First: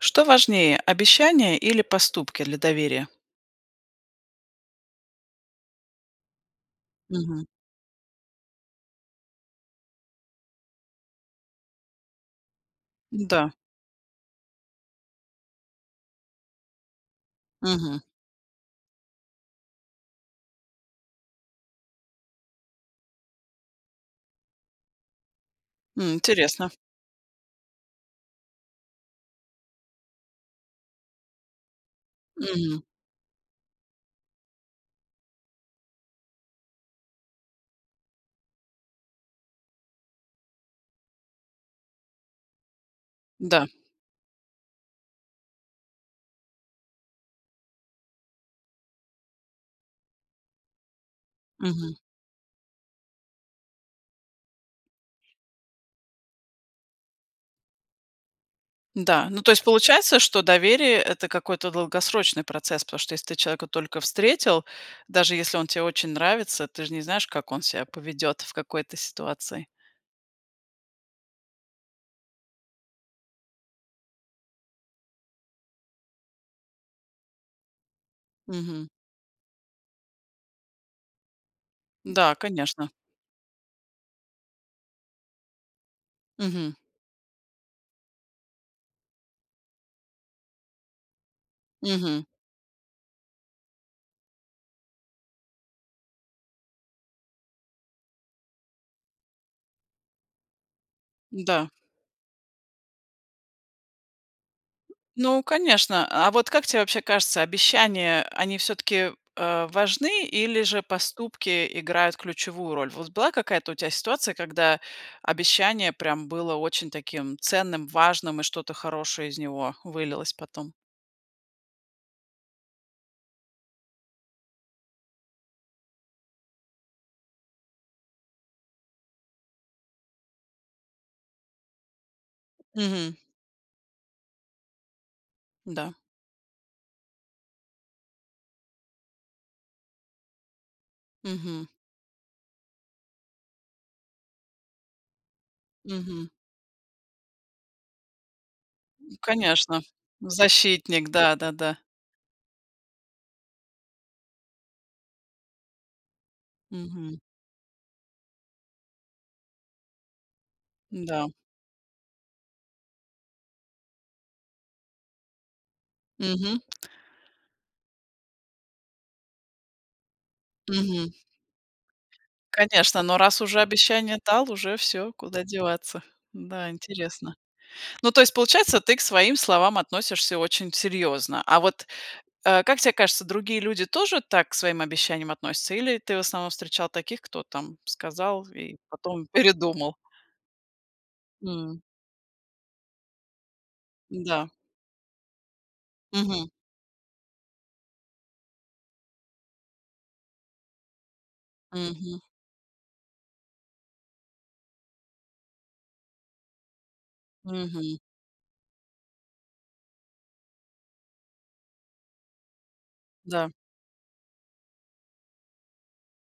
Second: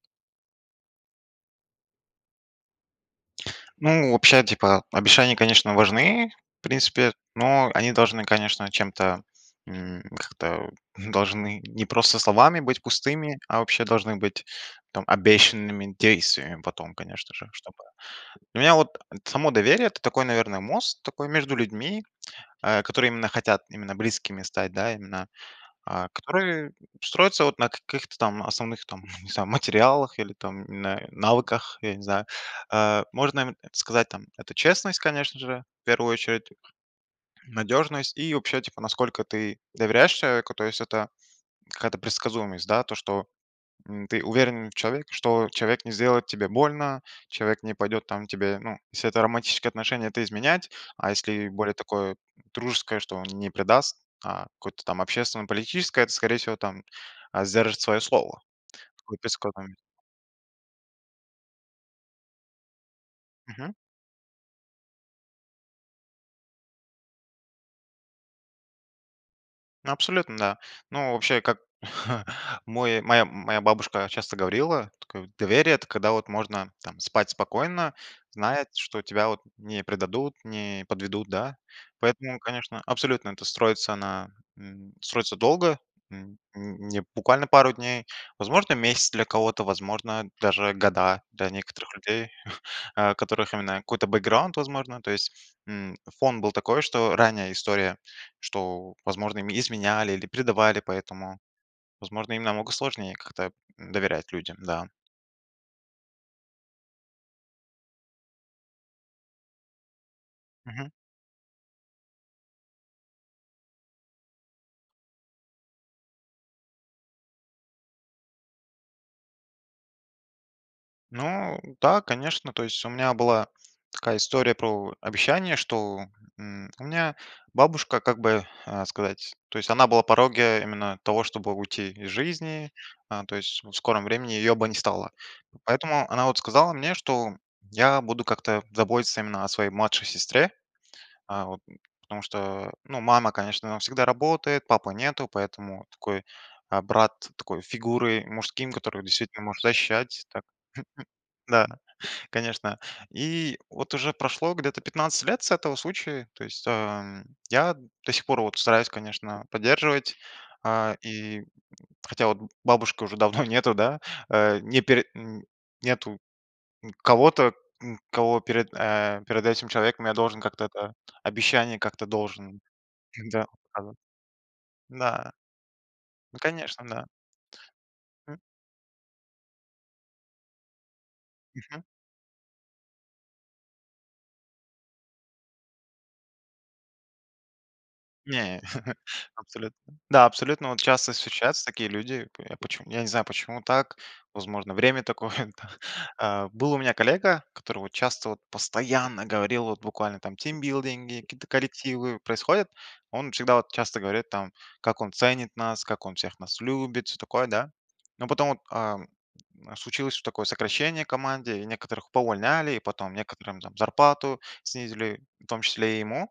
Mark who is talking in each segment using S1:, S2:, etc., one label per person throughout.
S1: Что важнее: обещания или поступки для доверия?
S2: Ну, вообще, типа, э, обещания, конечно, важны, в принципе,
S1: Мгм.
S2: но они должны, конечно, чем-то, м, как-то должны не просто словами быть пустыми,
S1: Да.
S2: а вообще должны быть там обещанными действиями потом, конечно же, чтобы
S1: Мгм.
S2: Для меня вот само доверие- это такой, наверное, мост такой между людьми, э, который именно хотят именно близкими стать, да, именно. Э,
S1: М, интересно.
S2: которые строятся вот на каких-то там основных там, не знаю, материалах или там на навыках, я не знаю.
S1: М.
S2: Э, можно, м сказать, там, это честность, конечно же, в первую очередь, надёжность и вообще, типа, насколько ты доверяешь человеку, то есть это какая-то предсказуемость, да? То, что,
S1: Да.
S2: м, ты уверен в человеке, что человек не сделает тебе больно, человек не пойдет там к тебе, ну. Если это романтические отношения, то изменять, а если более
S1: Мгм.
S2: такое дружеское, что он не предаст, а какое-то там общественно-политическое, это, скорее всего, там, э, сдержит своё слово..
S1: Да, ну, то есть
S2: [unintelligible]
S1: получается, что доверие- это какой-то долгосрочный процесс, потому что если ты человека
S2: Мгм.
S1: только встретил, даже если он те очень нравится, ты же не знаешь, как он себя поведет в какой-то ситуации.
S2: Ну, абсолютно, да. Ну, вообще, как мой моя моя бабушка часто говорила, тк доверие- это когда вот можно там спать спокойно, зная,
S1: Мгм.
S2: что тебя вот не предадут, не подведут, да?
S1: Да,
S2: Поэтому, конечно,
S1: конечно.
S2: абсолютно это строится на, м, строится долго, м,
S1: Мгм.
S2: м, не буквально пару дней, возможно, месяц для кого-то, возможно, даже года для некоторых
S1: Мгм.
S2: людей, у которых именно какой-то бэкграунд, возможно, то есть, м, фон был такой, что ранняя история, что, возможно, им изменяли или предавали, поэтому,
S1: Да.
S2: возможно, им намного сложнее как-то доверять людям, да.
S1: Ну, конечно. А вот как те вообще кажется, обещания, э, они всё-таки, э, важны или же
S2: Мгм.
S1: поступки играют ключевую роль? Вот была какая-то у тя ситуация, когда обещание прям было очень таким ценным, важным и что-то хорошее из него вылилось потом?
S2: Ну да, конечно, то есть у меня была такая история про обещание, что, м, у меня бабушка, как бы, э, сказать, то есть она была на пороге именно того, чтобы уйти из жизни,
S1: Мгм.
S2: э, то есть в скором времени её бы не стало.
S1: Да.
S2: Поэтому она вот сказала мне, что я буду как-то заботиться именно о своей младшей сестре, э, вот
S1: Мгм.
S2: потому что, ну, мама, конечно, она всегда работает, папы нету, поэтому такой,
S1: Мгм.
S2: э, брат такой фигуры мужским, который
S1: Ну,
S2: действительно может
S1: конечно,
S2: защищать, там
S1: защитник, да-да-да.
S2: да, конечно. И вот уже прошло где-то 15 лет с этого случая, то есть,
S1: Мгм.
S2: а, я до сих пор вот стараюсь, конечно, поддерживать, э,
S1: Да.
S2: и хотя вот бабушки уже давно нету, да? Э, не пер м, нету,
S1: Мгм.
S2: м, кого-то, м, кого перед, э, перед этим человеком я должен как-то, да,
S1: Мгм.
S2: обещание как-то должен,
S1: Конечно, но раз
S2: да.
S1: уже
S2: [unintelligible]
S1: обещание дал, уже всё,
S2: Да.
S1: куда деваться?
S2: Вот,
S1: Да,
S2: конечно, да.
S1: интересно. Ну, то есть, получается, ты к своим словам относишься очень серьезно. А
S2: Мгм.
S1: вот, э, как тебе кажется, другие люди тоже так к своим обещаниям относятся или ты в основном встречал таких, кто там сказал
S2: Не.
S1: и потом
S2: Абсолютн
S1: передумал?
S2: да, абсолютно вот часто встречаются
S1: М.
S2: такие люди. И к а, поч я не знаю, почему так?
S1: Да.
S2: Возможно, время такое, да.
S1: Мгм.
S2: Э, был у меня коллега, который вот часто, вот постоянно говорил, вот буквально там тимбилдинги какие-то коллективы
S1: Мгм.
S2: происходят, он всегда вот часто говорит там, как он ценит нас, как он всех нас любит, всё такое, да?
S1: Мгм.
S2: Но потом вот, э, случилось такое сокращение в команде, и некоторых поувольняли, и потом
S1: Да.
S2: некоторым там зарплату снизили, в том числе и ему,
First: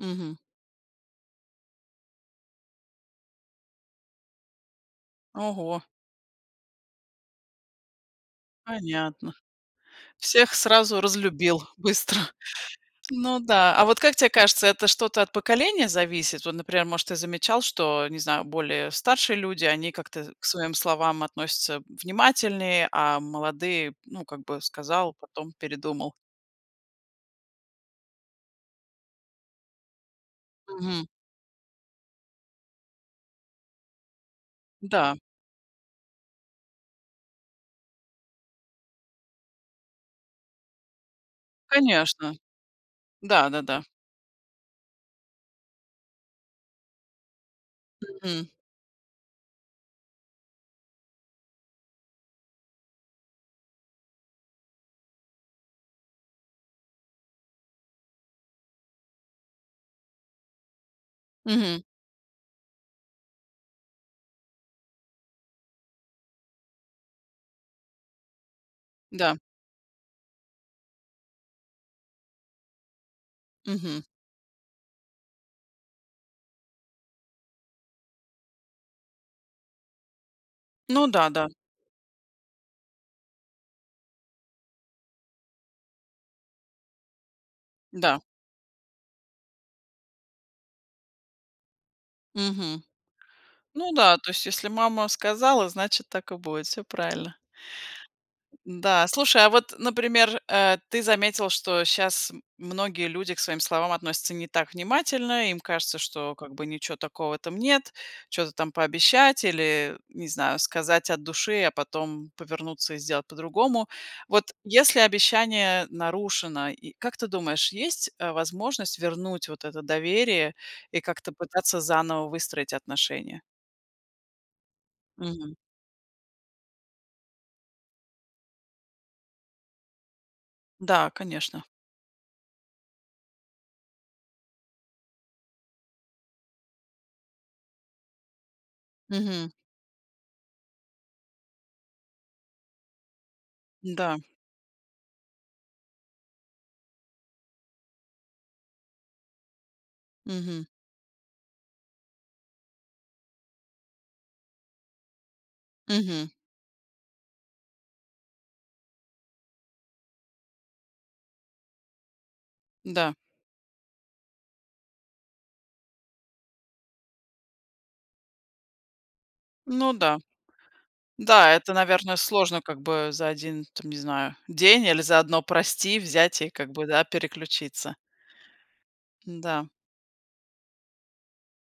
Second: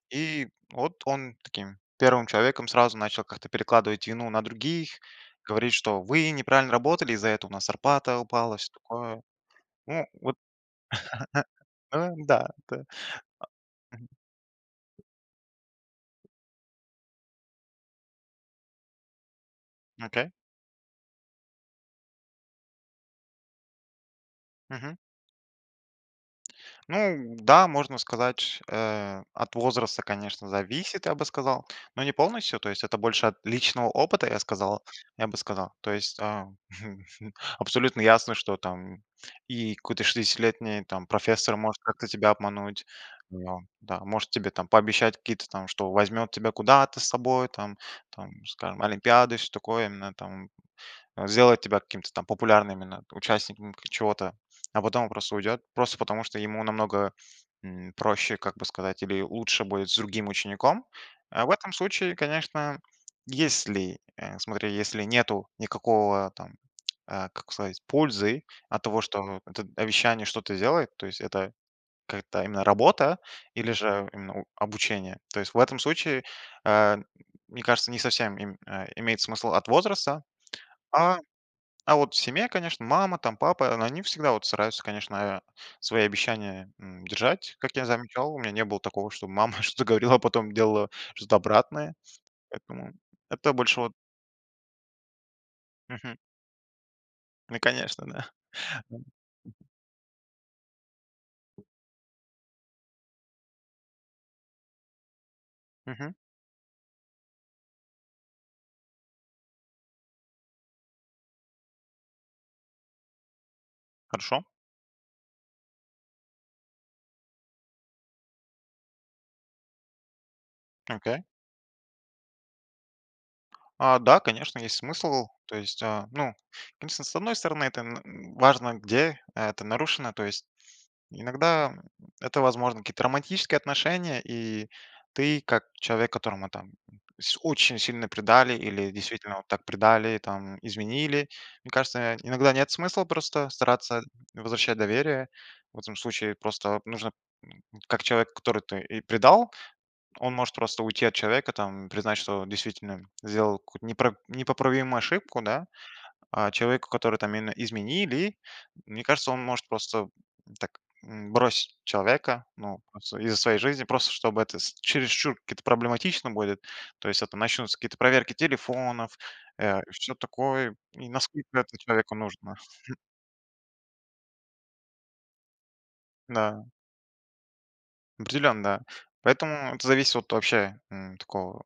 S1: Мгм.
S2: и вот он таким первым человеком сразу начал как-то перекладывать вину на других, говорить,
S1: Ого.
S2: что вы неправильно работали, из-за этого у нас зарплата упала, всё такое, там.
S1: Понятно,
S2: Ну вот.
S1: всех сразу разлюбил
S2: Да,
S1: быстро.
S2: да, э,
S1: Ну да, а вот
S2: мгм.
S1: как тебе кажется, это что-то от поколения зависит? Вот, например, может, ты замечал, что, не знаю, более старшие люди, они
S2: Окей.
S1: как-то к своим словам относятся внимательнее, а молодые, ну, как бы,
S2: Мгм.
S1: сказал, потом передумал.
S2: Ну да, можно сказать, ш э, от возраста, конечно,
S1: Мгм.
S2: зависит, я бы сказал, но не полностью. То есть это больше от личного опыта, я сказал
S1: Да.
S2: я бы сказал. То есть, э, Абсолютно ясно, что там и какой-то шестидесятилетний там профессор может как-то тебя
S1: Конечно,
S2: обмануть, ну
S1: да-да-да.
S2: да, может тебе там пообещать какие-то там, что возьмет тебя куда-то с собой, там там,
S1: Мгм.
S2: скажем, олимпиады и всё такое, именно там, э, сделает тебя каким-то там популярным именно участником чего-то, а потом просто уйдет, просто потому, что ему намного, м, проще, как бы сказать, ему лучше будет с другим учеником. В этом
S1: Мгм.
S2: случае, конечно, если, э, смотри, если нету никакого, там, э, как сказать, пользы от того,
S1: Да.
S2: что эт обещание что-то делает, то есть это какая-то именно работа или же,
S1: Мгм.
S2: м, именно, ну, обучение, то есть в этом случае, э, м м мне кажется, не совсем им, э, имеет смысл от возраста.
S1: Ну
S2: А,
S1: да, да.
S2: а вот в семье, конечно, мама, там, папа, они всегда вот стараются, конечно, э, свои обещания, м, держать, как я
S1: Да.
S2: замечал. У меня не было такого, чтобы мама что-то говорила, а потом делала что-то обратное.
S1: Мгм.
S2: Поэтому это больше
S1: Ну
S2: вот
S1: да, то есть если мама сказала, значит
S2: Мгм.
S1: так и будет, всё правильно.
S2: Ну, конечно, да.
S1: Да, слушай, а вот, например, э, ты заметил, что щас многие люди к своим словам относятся не так внимательно, им кажется,
S2: Мгм.
S1: что как бы ничего такого там нет, чё-то там пообещать или, не знаю, сказать от души, а потом повернуться и сделать по-другому.
S2: Хорошо.
S1: Вот если обещание нарушено, и как ты думаешь, есть, э, возможность вернуть вот это доверие и
S2: Окей.
S1: как-то пытаться заново выстроить отношения?
S2: А, да, конечно, есть смысл,
S1: Мгм.
S2: то есть, э, ну, конечно, с одной стороны это н важно где, это нарушено, то есть
S1: Да, конечно.
S2: иногда это, возможно, какие-то романтические отношения, и ты как человек, которого там с очень сильно предали или действительно
S1: Мгм.
S2: так предали, там, изменили, мне кажется, иногда нет смысла просто стараться
S1: Да.
S2: возвращать доверие. В этом случае просто вот нужно, как человек, который и предал, он может
S1: Мгм.
S2: просто уйти от человека, там, признать, что действительно сделал какую-то непр непоправимую ошибку, да?
S1: Мгм.
S2: А человеку, которому там именно изменили, мне кажется, он может просто так, м, бросить человека, ну,
S1: Да.
S2: из своей жизни, просто чтобы это с чересчур какие-то проблематично будет, то есть это начнутся какие-то проверки телефонов, э,
S1: Ну да,
S2: что-то такое, и насколько
S1: да это,
S2: это человеку
S1: наверное,
S2: нужно.
S1: сложно, как бы, за 1 де там не знаю, день или за 1, прости, взять и, как
S2: Да.
S1: бы, да, переключиться.
S2: Определенно.
S1: Да.
S2: Поэтому это зависит от вообще, м, такого.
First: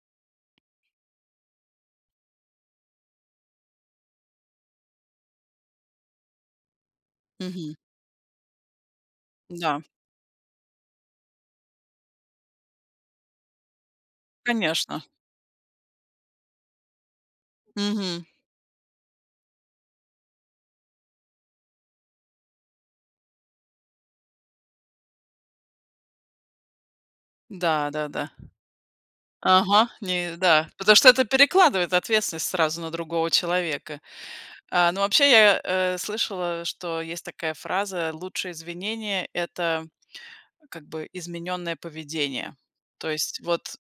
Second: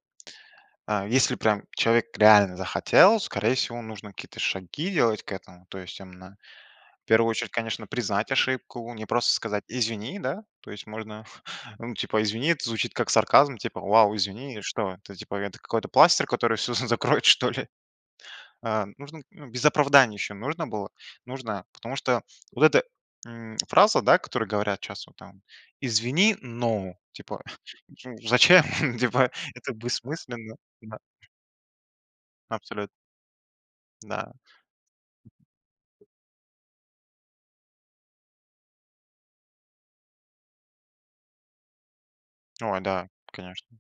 S2: Э, если прям человек реально захотел, скорее всего, нужно какие-то шаги делать к этому, то есть, именно, в первую очередь,
S1: Мгм.
S2: конечно, признать ошибку, не просто сказать:
S1: Да.
S2: "Извини", да? То есть можно, ну, типа: "Извини",- это звучит как сарказм, типа: "Вау, извини",- и что,
S1: Конечно.
S2: это типа какой-то пластырь, который всё закроет, что ли?
S1: Мгм.
S2: Э, нужно ну, без оправданий еще нужно было. Нужно, потому что вот эта, м, фраза, да, которую говорят щас вот там: "Извини, но". Типа,
S1: Да, да,
S2: ну
S1: да.
S2: зачем, типа, это
S1: Ага, не
S2: бессмысленно,
S1: Да. Потому
S2: да.
S1: что это перекладывает ответственность сразу
S2: Абсолютно.
S1: на другого человека.
S2: Да.
S1: Э, ну, вообще я, э, слышала, что есть такая фраза: "Лучшее извинение- это как бы измененное поведение",
S2: О да,
S1: то есть
S2: конечно.
S1: вот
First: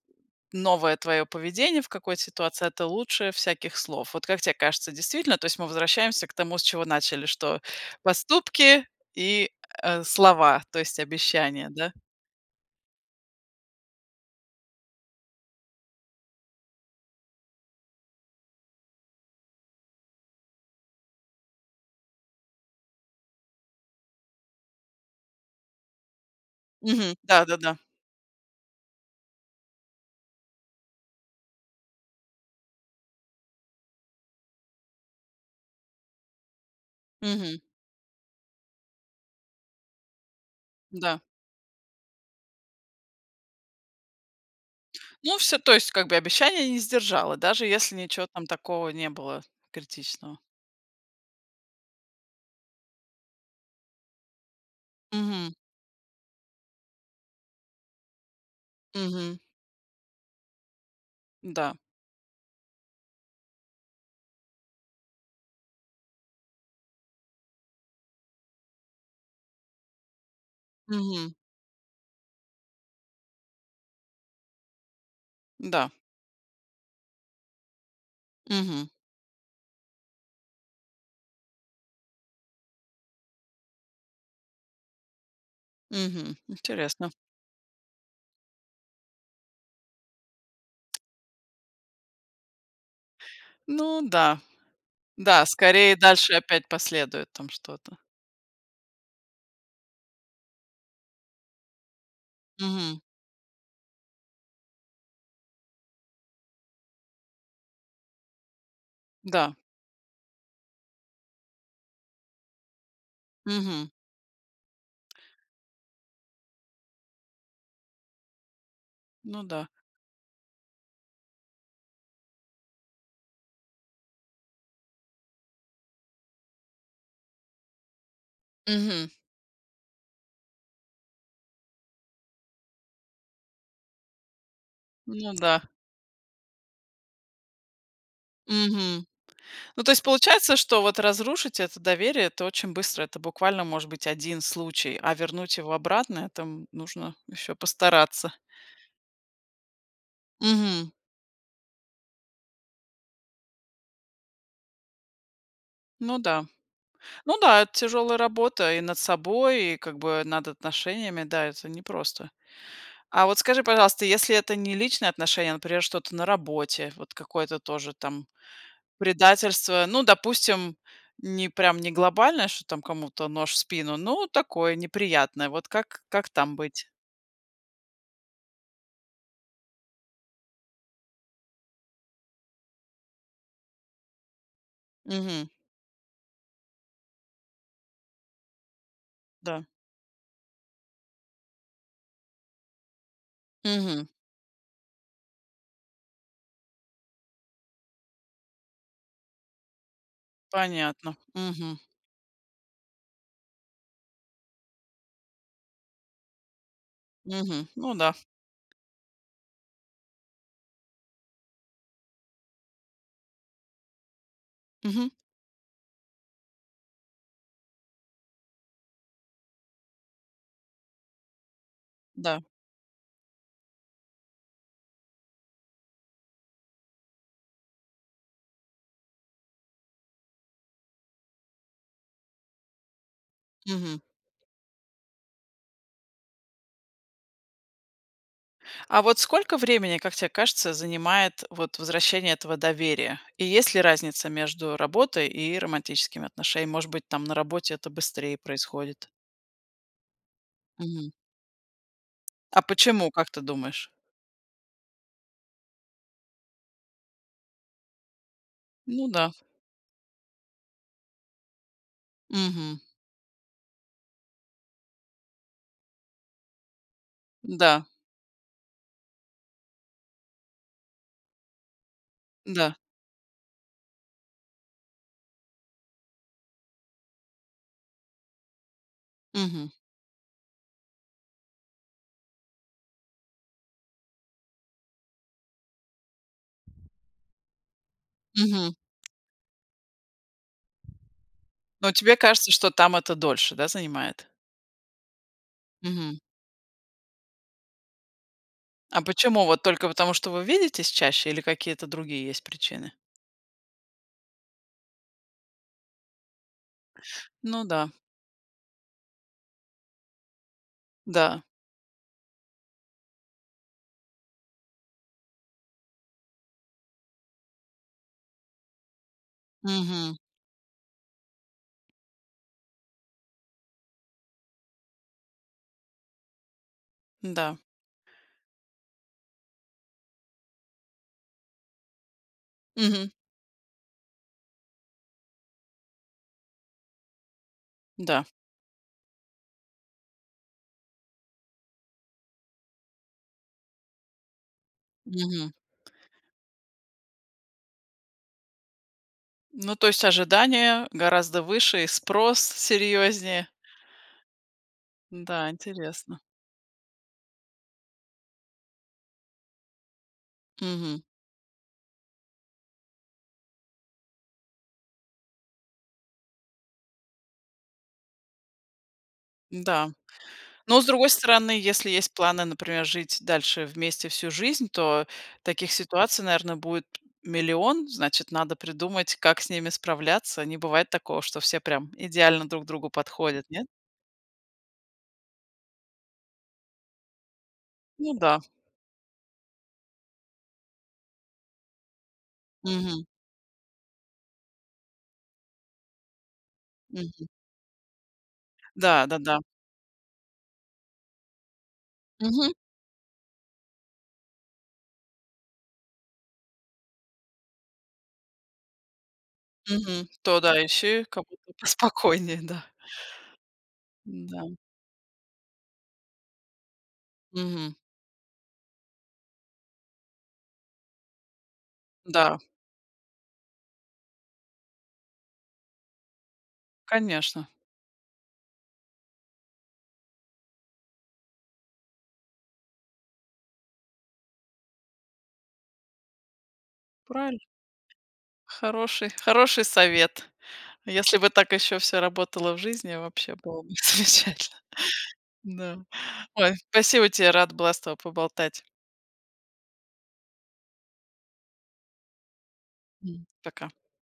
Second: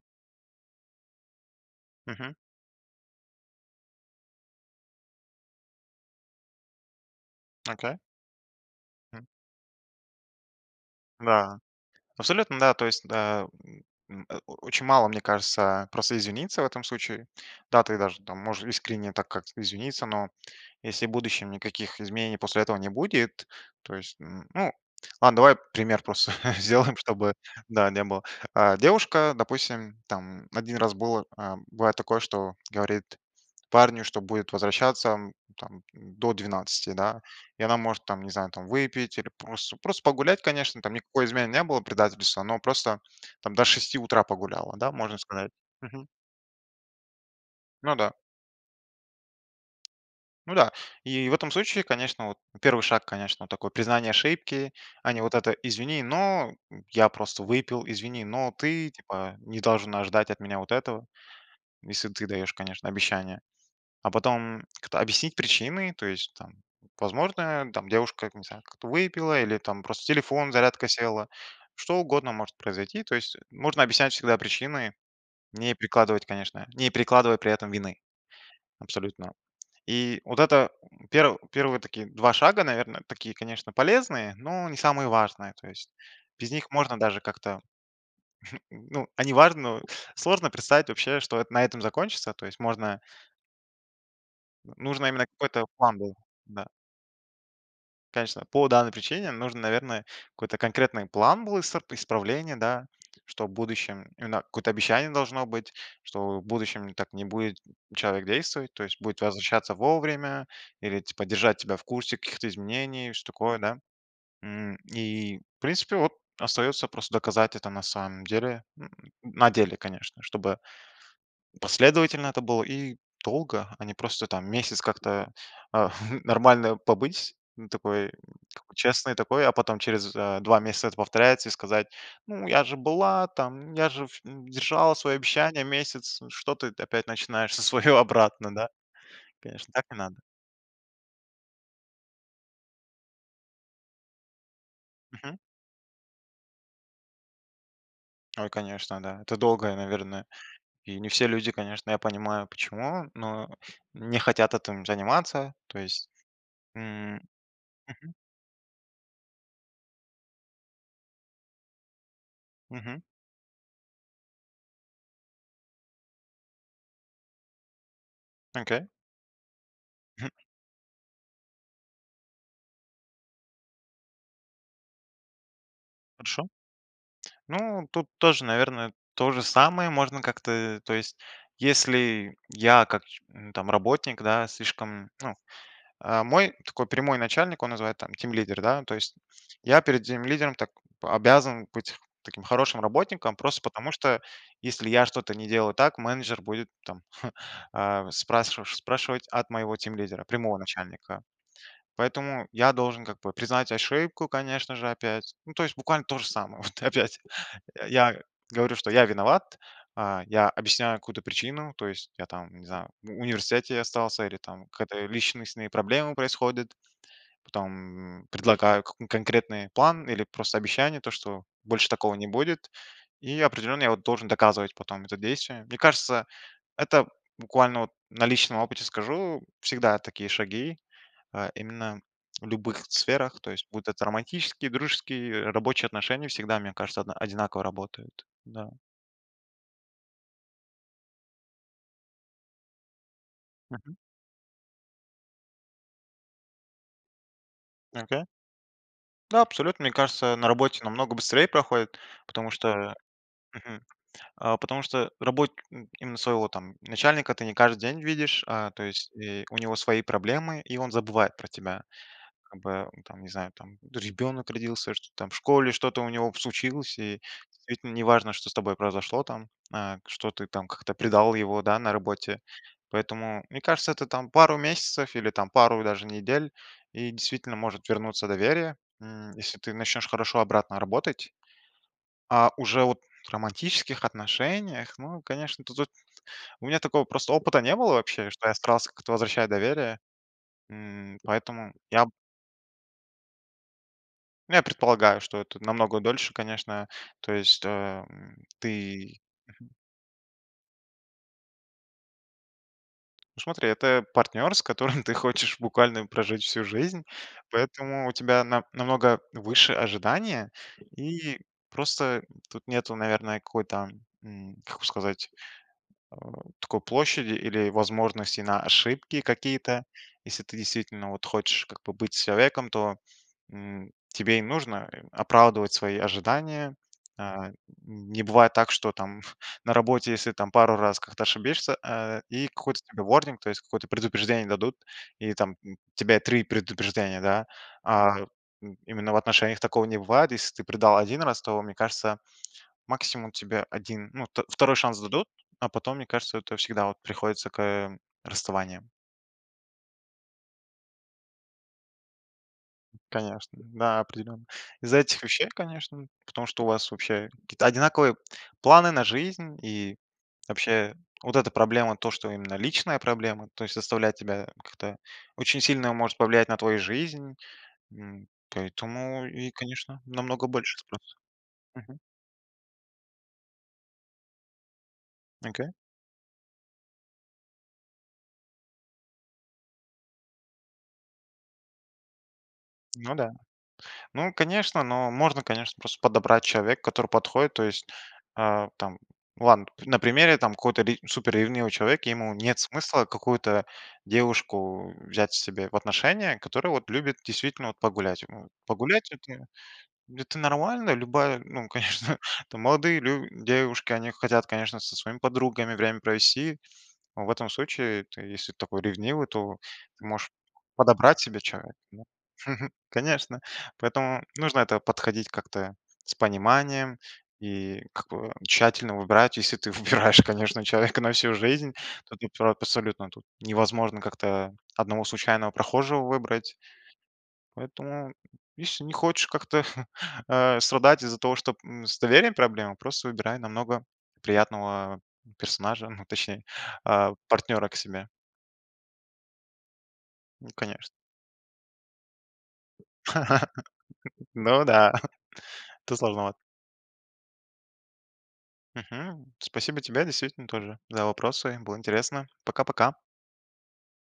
S1: новое твоё поведение в какой-то
S2: Мгм.
S1: ситуации- это лучшее всяких слов. Вот как те кажется действительно, то есть мы возвращаемся к тому, с чего начали, что
S2: Ага.
S1: поступки
S2: М.
S1: и, э, слова, то есть
S2: Да,
S1: обещания, да?
S2: абсолютно, да, то есть, да, м, э, о очень мало, мне кажется, просто извиниться в этом случае. Да, ты даже там можешь искренне так как-то извиниться, но если в будущем никаких изменений после этого не будет, то есть, м. Ну, ладно, давай пример просто сделаем,
S1: Мгм,
S2: чтобы,
S1: да-да-да.
S2: да, не было. Э, девушка, допустим, там, 1 раз было, э, было такое, что говорит парню, что будет возвращаться, м, там до 12, да?
S1: Мгм.
S2: И она может там, не знаю, там выпить или просто просто погулять, конечно, там
S1: Да.
S2: никакой измены не было, предательства, но просто там до 6 утра погуляла, да, можно
S1: Ну
S2: сказать.
S1: всё, то есть, как
S2: Мгм.
S1: бы, обещание не сдержала, даже
S2: Ну
S1: если
S2: да.
S1: ниче там такого не было критичного.
S2: Ну да, и в этом случае, конечно, вот, 1 шаг, конечно, такое признание ошибки, а не вот это:
S1: Мгм.
S2: "Извини, но я просто выпил". "Извини, но ты, типа,
S1: Мгм.
S2: не должен ожидать от меня вот этого".
S1: Да.
S2: Если ты даешь, конечно, обещание, а потом кто объяснить причины, то есть там, возможно, там девушка, там, я не знаю, как-то выпила, или там просто телефон, зарядка села,
S1: Мгм.
S2: что угодно может произойти, то есть можно объяснять всегда причины, не
S1: Да.
S2: перекладывать, конечно не перекладывать при этом вины
S1: Мгм.
S2: абсолютно. И вот это пер первые вот такие 2 шага, наверное, такие, конечно, полезные, но не самые важные, то есть
S1: Мгм.
S2: без них можно
S1: Интересно.
S2: даже как-то, н ну, они важно, но сложно представить вообще, что это на этом закончится, то есть можно
S1: Ну да.
S2: Вот, нужно именно
S1: Да,
S2: какой-то
S1: скорее
S2: план был,
S1: дальше
S2: да.
S1: опять последует там что-то.
S2: Конечно, по данной причине нужно, наверное, какой-то конкретный план был иср исправление, да,
S1: Мгм.
S2: что в будущем, именно, какое-то обещание должно быть, что в будущем так не будет человек действовать, то есть будет
S1: Да.
S2: возвращаться вовремя или, типа, держать тебя в курсе каких-то изменений, что-то такое, да?
S1: Мгм.
S2: М, и, в принципе, вот, остается просто доказать это на самом деле
S1: Ну
S2: на
S1: да.
S2: деле, конечно, чтобы последовательно это было и долго, а не просто там месяц как-то, э, нормально побыть, н такой как бы
S1: Мгм.
S2: честной такой, а потом через, э, 2 месяца это повторяется, и сказать: "Ну, же была, там, я же вш м, держала свои
S1: Ну
S2: обещания
S1: да.
S2: месяц. Что ты т опять начинаешь за свое обратно, да?"
S1: Мгм.
S2: Конечно,
S1: Ну,
S2: так
S1: то
S2: не
S1: есть
S2: надо.
S1: получается, что вот разрушить это доверие- это очень быстро, это буквально может быть 1 случай, а
S2: Мгм.
S1: вернуть его обратно- это нужно еще постараться.
S2: Ой, конечно, да. Это долго, и, наверное,
S1: Мгм.
S2: и не все люди, конечно, я понимаю почему, но не хотят этим заниматься, то есть.
S1: Ну да.
S2: М,
S1: Ну да, это
S2: мгм.
S1: тяжелая работа и над собой, и, как бы, над отношениями. Да, это непросто.
S2: Мгм.
S1: А вот скажи, пожалуйста, если это не личные отношения, а, например, что-то на работе. Вот какое-то тоже там
S2: Окей.
S1: предательство, ну, допустим, не прям не глобальное, что там кому-то нож в спину, ну такое, неприятное, вот как как
S2: Хорошо.
S1: там быть?
S2: Ну, тут тоже, наверное, то же самое можно как-то, э, то есть если я как, м, там работник, да, слишком, ну,
S1: Мгм.
S2: э. Мой такой прямой начальник, он называется там тимлидер, да, то есть.
S1: Да.
S2: Я перед тимлидером так обязан быть таким хорошим работником, просто потому
S1: Мгм.
S2: что если я что-то не делаю так, менеджер будет там, э, спрасши спрашивать от моего тимлидера, прямого
S1: Понятно,
S2: начальника.
S1: мгм.
S2: Поэтому я должен как бы признать ошибку, конечно же, опять, ну, то есть буквально то же самое, вот опять.
S1: Мгм,
S2: Э,
S1: ну да.
S2: я говорю, что я виноват, а, я объясняю какую-то причину, то есть я там, не знаю, в университете остался или там какие-то
S1: Мгм.
S2: личностные проблемы происходят, потом, м, предлагаю к конкретный план или просто обещание, то что больше такого не
S1: Да.
S2: будет, и определенно я вот должен доказывать потом это действием. Мне кажется, это буквально вот на личном опыте скажу, всегда такие шаги, э, именно в любых сферах, то есть будут
S1: Мгм.
S2: романтические, дружеские, э, рабочие отношения всегда, мне кажется, одна одинаково работают, да.
S1: А вот сколько времени, как те кажется, занимает вот возвращение этого доверия? И есть ли
S2: Мгм.
S1: разница между работой и романтическими отношениями? Может быть, там, на работе это
S2: Ага.
S1: быстрее происходит?
S2: Да, абсолютно, мне кажется, на работе
S1: Мгм.
S2: намного быстрее проходит, потому
S1: А
S2: что
S1: почему, как ты
S2: э, мгм,
S1: думаешь?
S2: э, потому что работник им именно своего там начальника ты не каждый день видишь, а, то
S1: Ну
S2: есть,
S1: да.
S2: э, у него свои проблемы, и он забывает про тебя. Как
S1: Мгм.
S2: бы, ну там, не знаю там. Тот же ребёнок родился, что-то там в школе что-то у него случилось, и
S1: Да.
S2: действительно неважно, что с тобой произошло, там, а, что ты там как-то предал его, да, на работе.
S1: Да.
S2: Поэтому, мне кажется, это там пару месяцев или там пару даже недель, и действительно может вернуться доверие, м, если
S1: Мгм.
S2: ты начнешь хорошо обратно работать. А уже вот в романтических отношениях, ну, конечно, то тут у меня такого просто опыта не было вообще, что я
S1: Мгм.
S2: старался как-то возвращать доверие. М, поэтому
S1: А вот
S2: я п
S1: тебе кажется, что там это дольше, да, занимает?
S2: Ну, я предполагаю, что это намного
S1: Мгм.
S2: дольше, конечно. То есть что, эм,
S1: А
S2: ты
S1: почему вот только потому, что вы видитесь чаще, или какие-то есть причины?
S2: Ну, смотри, это партнер, с которым ты хочешь буквально прожить всю жизнь,
S1: Ну да.
S2: поэтому у тебя на намного выше ожидания, и
S1: Да.
S2: просто тут нету, наверное, какой-то, м, как сказать, э, такой площади или возможности на ошибки какие-то.
S1: Мгм.
S2: Если ты действительно вот хочешь как бы быть с человеком, то, м, тебе и нужно, э, оправдывать свои ожидания. Э, н
S1: Да.
S2: не бывает так, что там на работе, если там пару раз как-то ошибешься, э, и какой-то тебе
S1: Мгм.
S2: warning, то есть какое-то предупреждение дадут, и там тебе 3 предупреждения, да? А.
S1: Да.
S2: Им именно в отношениях такого не бывает. Если ты предал 1 раз, то, мне кажется, максимум тебе 1, ну, вт второй шанс дадут,
S1: Мгм.
S2: а потом, мне кажется, это всегда вот приходится к расставаниям.
S1: Ну, то есть ожидание гораздо выше и спрос серьезнее.
S2: Конечно, да, определенно. Из-за этих
S1: Да,
S2: вещей, конечно,
S1: интересно.
S2: потому что у вас вообще какие-то одинаковые планы на жизнь, и вообще
S1: Мгм.
S2: вот эта проблема, то, что именно личная проблема, то есть заставляет тебя как-то очень сильно, может повлиять на твою жизнь. М, поэтому и,
S1: Да.
S2: конечно, намного больше
S1: Ну, с другой
S2: спрос.
S1: стороны, если
S2: Мгм.
S1: есть планы, например, жить дальше вместе всю жизнь, то
S2: Окей.
S1: таких ситуаций, наверно, будет 1 000 000, значит, надо придумать, как с ними справляться. Не бывает такого, что все прям идеально друг другу
S2: Ну да.
S1: подходят, нет?
S2: Ну, конечно, ну, можно, конечно, просто подобрать человека, который подходит. То есть,
S1: Ну да.
S2: э, там Ладно, пт на примере там какого-то ре супер ревнивого человека: ему нет
S1: Мгм.
S2: смысла какую-то девушку взять себе в отношения, которая вот любит
S1: Мгм.
S2: действительно вот погулять, м. Погулять-
S1: Да-да-да.
S2: это это нормально. Любая, ну, конечно,
S1: Мгм.
S2: там молодые лю девушки, они хотят, конечно, со своими подругами время провести, но в этом случае ты, если такой ревнивый, то
S1: Мгм.
S2: можешь
S1: То да, ищи,
S2: подобрать
S1: кому
S2: себе человека. Ну,
S1: спокойней, да.
S2: конечно, поэтому
S1: Да.
S2: нужно к этому подходить как-то с пониманием
S1: Мгм.
S2: и к к тщательно выбирать. Если ты выбираешь, конечно, человека на всю жизнь, то ты
S1: Да.
S2: про абсолютно тут невозможно как-то одного случайного прохожего выбрать,
S1: Конечно.
S2: поэтому, если не хочешь как-то, э, страдать из-за того, что, м, с доверием проблемы, просто выбирай намного приятного персонажа, а точней, э,
S1: Правильно.
S2: партнера к себе.
S1: Хороший хороший совет.
S2: Ну конечно.
S1: Если бы так еще всё работало в жизни, вообще было бы замечательно.
S2: Ну да.
S1: Да.
S2: Тут сложновато.
S1: Ой, спасибо тебе, рада была с тобой поболтать.
S2: Мгм. Спасибо тебе действительно тоже за вопросы. Было интересно. Пока-пока.
S1: Пока.